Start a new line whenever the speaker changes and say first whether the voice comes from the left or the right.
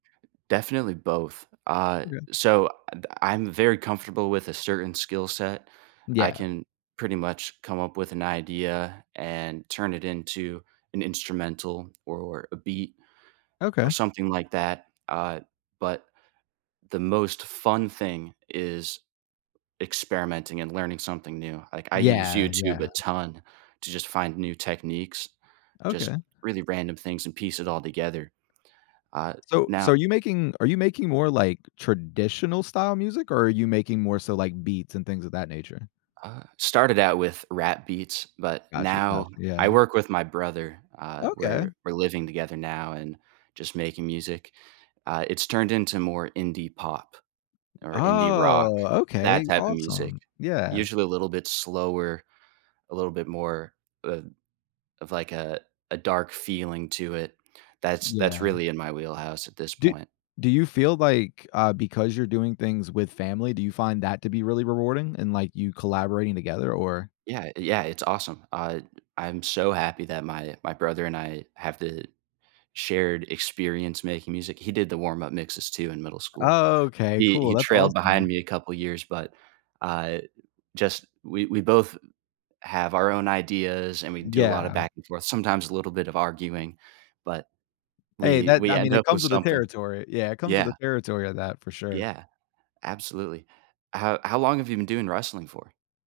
right: Definitely both. Uh,
left: Okay.
right: so, I th I'm very comfortable with a certain skill set. I
left: Yeah.
right: can pretty much come up with an idea and turn it into an instrumental or a beat or
left: Okay.
right: something like that. Uh, but the most fun thing is experimenting and learning something new. Like, I use
left: Yeah,
right: YouTube
left: yeah.
right: a ton to just find new techniques, just
left: Okay.
right: really random things, and piece it all together. Uh,
left: So so are
right: now
left: you making are you making more, like, traditional-style music, or are you making more so, like, beats and things of that nature?
right: Uh, started out with rap beats, but
left: Gotcha,
right: now
left: gotcha.
right: I
left: Yeah.
right: work with my brother. Uh,
left: Okay.
right: we're we're living together now and just making music. Uh, it's turned into more indie pop or indie rock,
left: Oh,
right: that
left: okay.
right: type of music.
left: Awesome. Yeah.
right: Usually a little bit slower, a little bit more, uh, of like a a dark feeling to it. That's that's
left: Yeah.
right: really in my wheelhouse at this
left: Do
right: point.
left: do you feel like, uh, because you're doing things with family, do you find that to be really rewarding and, like, you collaborating together? Or
right: Yeah, yeah, it's awesome. Uh, I'm so happy that my my brother and I have the shared experience making music. He did the warm up mixes too in middle school.
left: Oh, okay,
right: He
left: cool.
right: he
left: That's
right: trailed behind
left: awesome.
right: me a couple years, but, uh, just we we both have our own ideas and we do a lot of
left: Yeah.
right: back and forth, sometimes a little bit of arguing, but
left: Hey,
right: we
left: that
right: we
left: I mean,
right: end
left: it
right: up with
left: comes with the
right: something.
left: territory. Yeah, it comes with
right: Yeah.
left: the territory of that for sure.
right: Yeah, absolutely. How how long have you been doing wrestling for?